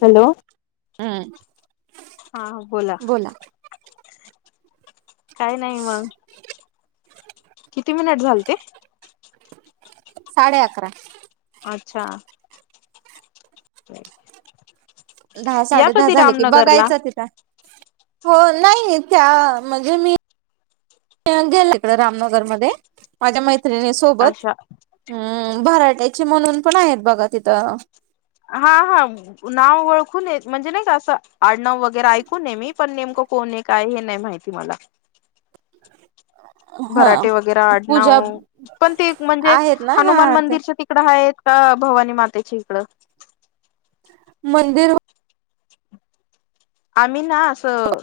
Hello हम्म हा बोला काइ नाइ मंग किती मिनिट झालते साडे आकरा आच्छा धा साडे धा झाले की रामनगरला बगायचं तित हो नाई त्या म्हणजे मी [unintelligible] इकड रामनगरमदे माज्या मैत्रिणीं सोबत अशा हम्म भराट्याचे म्हणून पण आहेत बघा तिथं हा हा नाव ओळखून आहे म्हणजे नाही का असं आडनाव वगैरे ऐकून आहे मी पण नेमकं कोण आहे काय हे नाही माहित तुम्हाला हा भराटे वगैरे पूजा आडनाव पण ते म्हणजे आहेत ना हनुमान हा ते मंदिरच्या तिकडं आहेत अ भवानी मातेच्याे हिकडं मंदिर आम्ही ना असं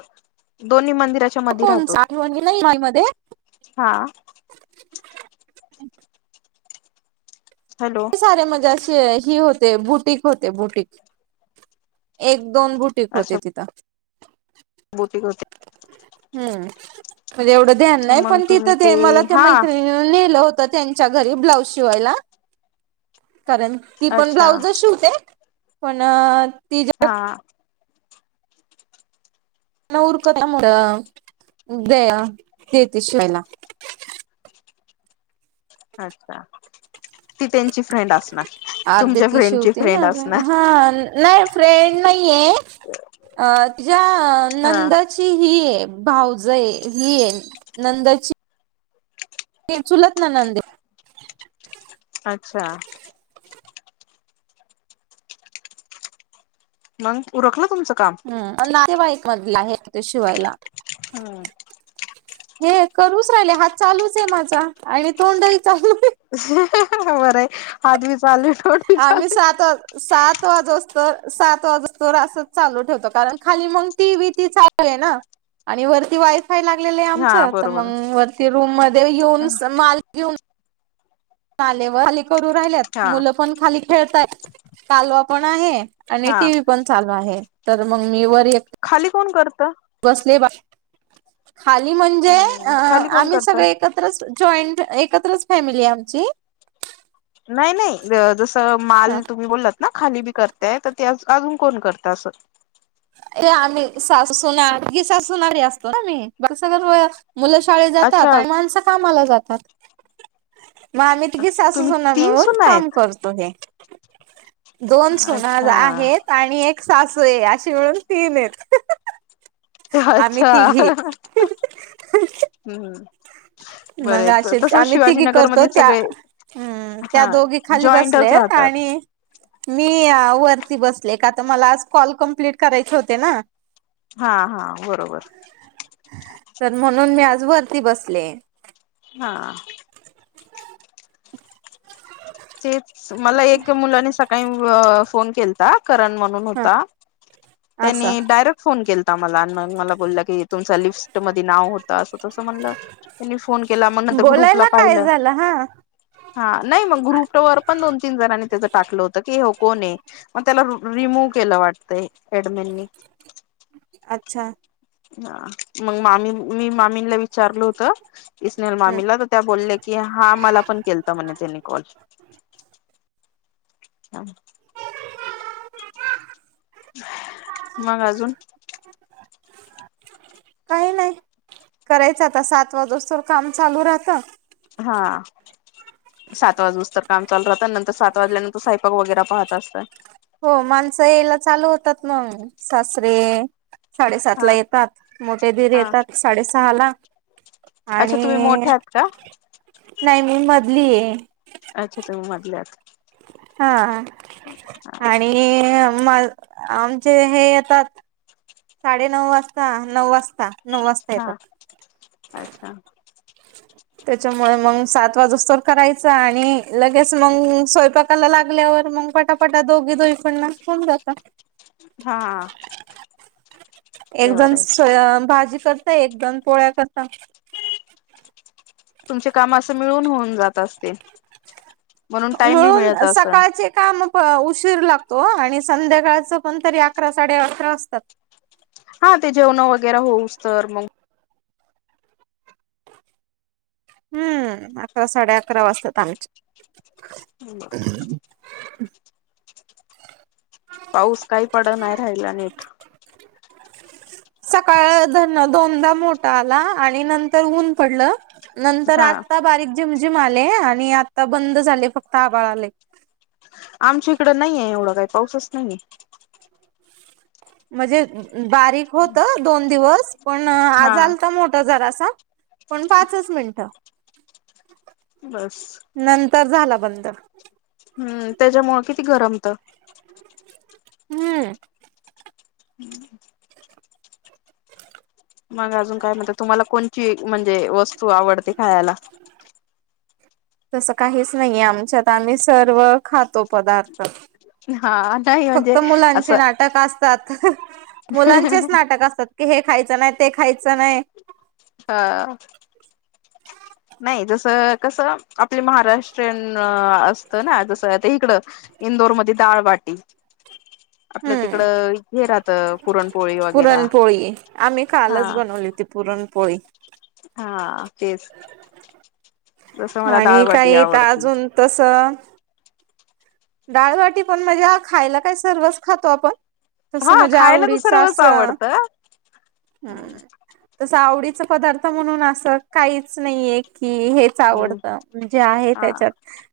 दोन्ही मंदिराच्या मध्ये कोणच राहतो आठवणी नाही माई मध्ये हा हॅलो ही सारे म्हणजे अशे ही होते बुटीक होते बुटीक एक दोन बुटीक होते तिथं बुटीक होते हम् म्हणजे एवढं ध्यान नाही मग पण तुम्ही तिथं ते मला ते हा मैत्रीण नीनं नेलं होत त्यांच्या घरी ब्लाउज शिवायला कारण ती पण अच्छा ब्लाउजच शिवते पण तिज हा न उरकल्या मुळं इथे देते शिवायला अच्छा ती त्यांची फ्रेंड असणार अर्ध तुमच्या ती फ्रेंडची शिवते ना फ्रेंड असणार. हा नाही फ्रेंड नाहीये अ तिझ्या हा नंदची ती ही भाऊजय ही नंदची ते चुलत ननंद हे अच्छा मग उरकलं तुमचं काम हम् नातेवाईक मधले आहे ते शिवायला हम्म हे करूच राहिले हात चालूच आहे माझा आणि तोंडही चालू आहे अह हं हं बरं आहे हात बी चालू डोट बी आम्ही चालू. सात सात वाजोस्त सात वाजोस्तोवर असच चालू ठेवतो कारण खाली मग टीव्ही ती चा हाय ना आणि वरती वाई फाय लागलेलं आहे हा आमचं तर बरोबर मंग वरती रूम मध्ये येऊन माल घेऊन काले व खाली करू राहिल्यात हा मुलं पण खाली खेळतायय कालवा पण आहे आणि हा टी व्ही पण चालू आहे तर मग मी वर एक खाली कोण करतं बसले बा खाली म्हणजे अ हम्म खाली कोण आम्ही करत? सगळे एकत्रच जॉईंट एकत्रच फॅमिली आहे आमची नाही नाही जसं माल हा तुम्ही बोललात खाली बी करतायेत तर ते काम कोण करत असं ए आम्ही सासू सुना ही सासू सुना ही असतो ना आम्ही बाॅक्स भराय मुलं शाळेत जातात अच्छा आणि मणसं कामाला जातात मग आम्ही तिघी सासू तुम्ही सुना तीन मिळून सुना काम आहेत करतो तुम्ही दोन सुना अच्छा. आहेत आणि एक सासू आहे अशी त्यामुळं तीनच हां हां हां अच्छा हं हं हं हम् हम मग अशेच आम्ही तिघी करतो. त्या सगळे हा हम दोघी खाली जॉईंटच बसलेत राहतात. आणि मी वरती बसले का तर मला आज कॉल कम्प्लीट करायचे होते ना. हा हा बरोबर. तर म्हणून मी आज वरती बसले. हा. तेच मला एक मुलानी सकाळी अ फोन केलता. करण म्हणून हा होता. असं त्यांनी डायरेक्ट फोन केलता मला. मग मला बोलला की, तुमच लिस्ट मध्ये नाव होतं असं. तस म्हणल्यावर त्यांनी फोन केला मग नंतर ग्रुपला बोलायला काय पाहिलं. झालं हा हा नाही. मग ग्रुप वर पण दोन- तीन जणांनी त्याचं टाकलं होतं की ह्यो कोण आहे? मग त्याला रिमूव केलं वाटतंय एडमिननी. अच्छा. हा. मग मामी. मी मामींला विचारल होत. इ स्नेहल हम्म मामीला तर त्या बोलले की, हा मला पण केलता म्हणे त्यानी कॉल. हा. मग अजून? काही नाही. करायच आता. सात वाजूस तोवर काम चालू राहतं. हा. सात वाजूस तर काम चालू राहत. आणि नंतर सात वाजल्यानंतर स्वयपाक वगैरे पाहत असतात. हो. माणसं यायला चालू होतात. मग सासरे, हा साडेसातला येतात. मोठे दीर हा येतात साडे सहाला अच्छा तुम्ही आणि मोठ्या आहात का? नाही मी मधली आहे. अच्छा तुम्ही मधल्या आहात. हा आणि आमचे हे आता साडे नऊ वाजता. नऊ वाजता. नऊ वाजता हा हा येतात. अच्छा [unintelligible] त्याच्यामुळे मग सात वाजूस तोवर करायच. आणि लगेच मग स्वयंपाकाला लागल्यावर मग पटापटा दोघी दोघी पण मग होऊन जात. हा. एक ते बरं आहे. जणस भाजी करते. एकजण पोळ्या करता. तुमचे काम असं मिळून होऊन जात असते. मिळून असल. सकाळचे काम पण उशीर लागतो. आणि संध्याकाळच पण तरी अकरा, साडे अकरा असतात. हा ते जेवण वगैरा होऊस तर मग, हम्म. अकरा, साडे अकरा वाजतात आमचे. पाऊस काही पडत नाही राहिला नीट. सकाळ दोन दोनदा मोठा आला आणि नंतर ऊन पडलं. नंतर हा आता बारीक जिम जिम आले. आणि आता बंद झाले फक्त आभाळ आले. आमच्या इकडं नाहीये. एवढं काही पाऊसच नाहीये. म्हणजे बारीक होत दोन दिवस. पण हा आज आलता मोठा जरासा. पण पाचच मिनिटं. बस. नंतर झाला बंद. हम्म. त्याच्यामुळ किती गरम होत. हम्म. [unintelligible] [unintelligible] मग अजून काय म्हणता तुम्हाला कोणची म्हणजे वस्तू आवडते खायला? तसं काहीच नाहीेये आमच्यात आम्ही सर्व खातो पदार्थ. हा नाही म्हणजे फक्त असं मुलांचे नाटक असतात. मुलांचेच नाटक असतात की हे खायचं नाही ते खायचं नाही. हा नाही जसं कसं आपली महाराष्ट्रीयन असतं ना जसं ते इकडं इंदोरमध्ये डाळबाटी, आपल्या तिकड हम्म हे राहत पुरणपोळी वगैरे, पुरणपोळी आम्ही हा. कालच बनवली होती पुरणपोळी. हा तेच. जसं मला आणि डाळबाटी काय हिथ आवडती अजून तस डाळबाटी पण म्हणजे खायला काय सर्वच खातो आपण तस हा माज्या खायला तर आवडीच सर्वच असं, आवडतं हम्म तस आवडीचा पदार्थ म्हणून असं काहीच नाहीये की हे च हम्म आवडत जे आहे हा त्याच्यात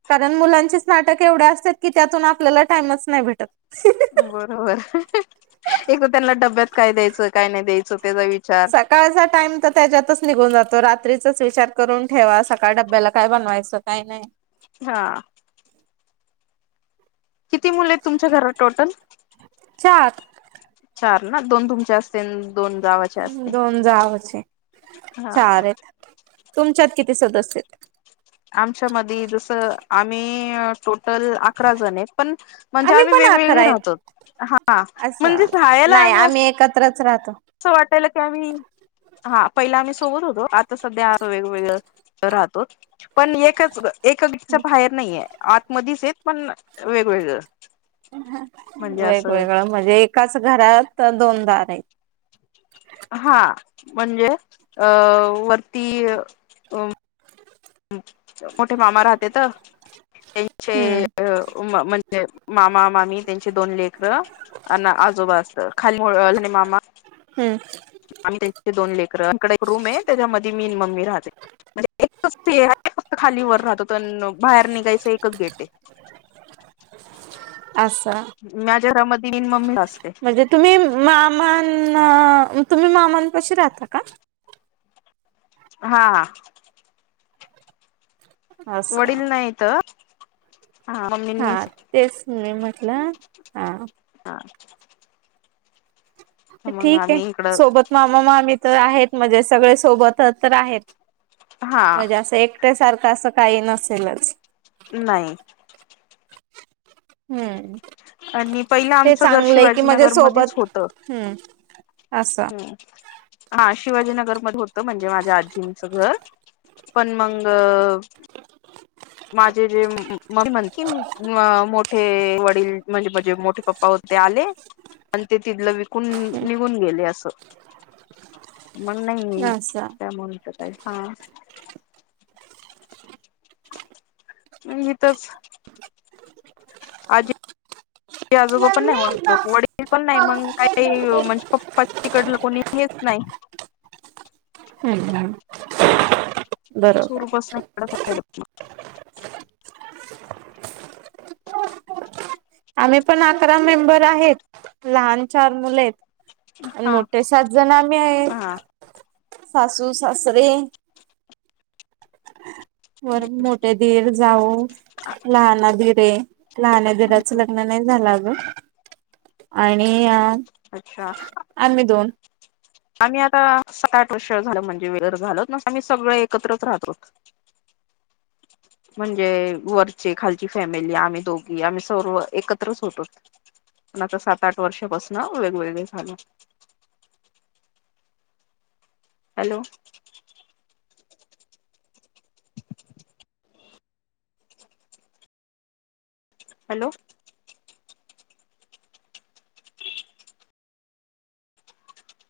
कारण मुलांचेच नाटक एवढं असता त की त्यातून आपल्याला टाइमच नाही भेटत. बरोबर, एक तर त्यांना डब्यात काय द्यायचं काय नाही द्यायचं त्याचा विचार सकाळचा टाइम तर त्याच्यातच निघून जातो, रात्रीचाच विचार करून ठेवा सकाळ डब्याला काय बनवायचं. काही नाही, हा किती मुले आहेत तुमच्या घरात टोटल? चार चार ना दोन तुमच्या असतील दोन जावचे असतील दोन जावचे हा. चार आहेत तुमच्यात किती सदस्य? आमच्या मधी जसं आम्ही टोटल अकरा जण आहेत पण म्हणजे आम्ही पण अकरा वेगवेगळे आहेत राहतो. हा म्हणजे राहायला आम्ही अस एकत्र च राहतो. अस वाटाल की आम्ही हा पहिला आम्ही सोबत होतो आता सध्या वेगवेगळं राहतोत. पण एकच एक गीच्या बाहेर नाहीये आत मधेच येत पण वेगवेगळं म्हणजे असं वेगवेगळं म्हणजे एकाच घरात दोन दार आहेत. हा म्हणजे अ वरती मोठे मामा राहतेत त्यांचे हम्म म्ह जे मामा मामी त्यांची दोन लेकर अण आजोबा असत खाली मामा हम्म आणि त्यांचे दोन लेकर कडे एक रूम आहे, त्याच्यामध्ये मी आणि मम्मी राहते. म्हणजे एकच [unintelligible] फक्त खाली वर राहतो तर बाहेर निघायचं एकच गेट आहे. असा माझ्या घरामध्ये मी आणि मम्मी असते. म्हणजे तुम्ही मामान तुम्ही मामांपशी राहता का? हा हा. असं वडील नाहीत हा तेच मी म्हटलं. हा. हा. मग ठीक ये. आम्ही इकडं सोबत मामा-मामी तर आहेत म्हणजे सगळे सोबतच तर आहेत हा म्हणजे असं एक ते सारखं असं काही नसेलच. नाइ. हम्म. आणि पहिलं ते आमचं घर चांगलंय कि मझे शिवाजीनगर मध्येच सोबत होतं. हम्. असं हा शिवाजीनगर मध्ये होत म्हणजे माझ्याआजीचं घर पण मंग माझे जे म म्ह मोठे वडील म्हणजे-म्हणजे मोठे पप्पा होते ते आले आणि ते तिथलं विकून निघून गेले असं मण नाही असं त्या [unintelligible] हिताचं आजी आजोबा पण नाही मग वडील पण नाही मग काही म्हणजे पप्पा तिकडलं कोणी हेच नाही हम हम. [unintelligible] आम्ही पण अकरा मेंबर आहेत. लहान चार मुले आहेत. हा मोठे सात जण आम्ही हा आहेत. सासू-सासरे वर मोठे धीर-जाऊ लहान दिर ये. लहान्या दीराचं लग्न नाही झालं अजून आणि अच्छा. आणि मी दोन आम्ही आता सात आठ वर्ष झाल म्हणजे वेगळ झालोत, पण आम्ही सगळे एकत्रच राहतो. [inaudible] म्हणजे वरचे, खालची फॅमिली, आम्ही दोघी आम्ही सर्व एकत्रच होतो. आता सात, आठ वर्षापासन वेगवेगळे झालो. Hello hello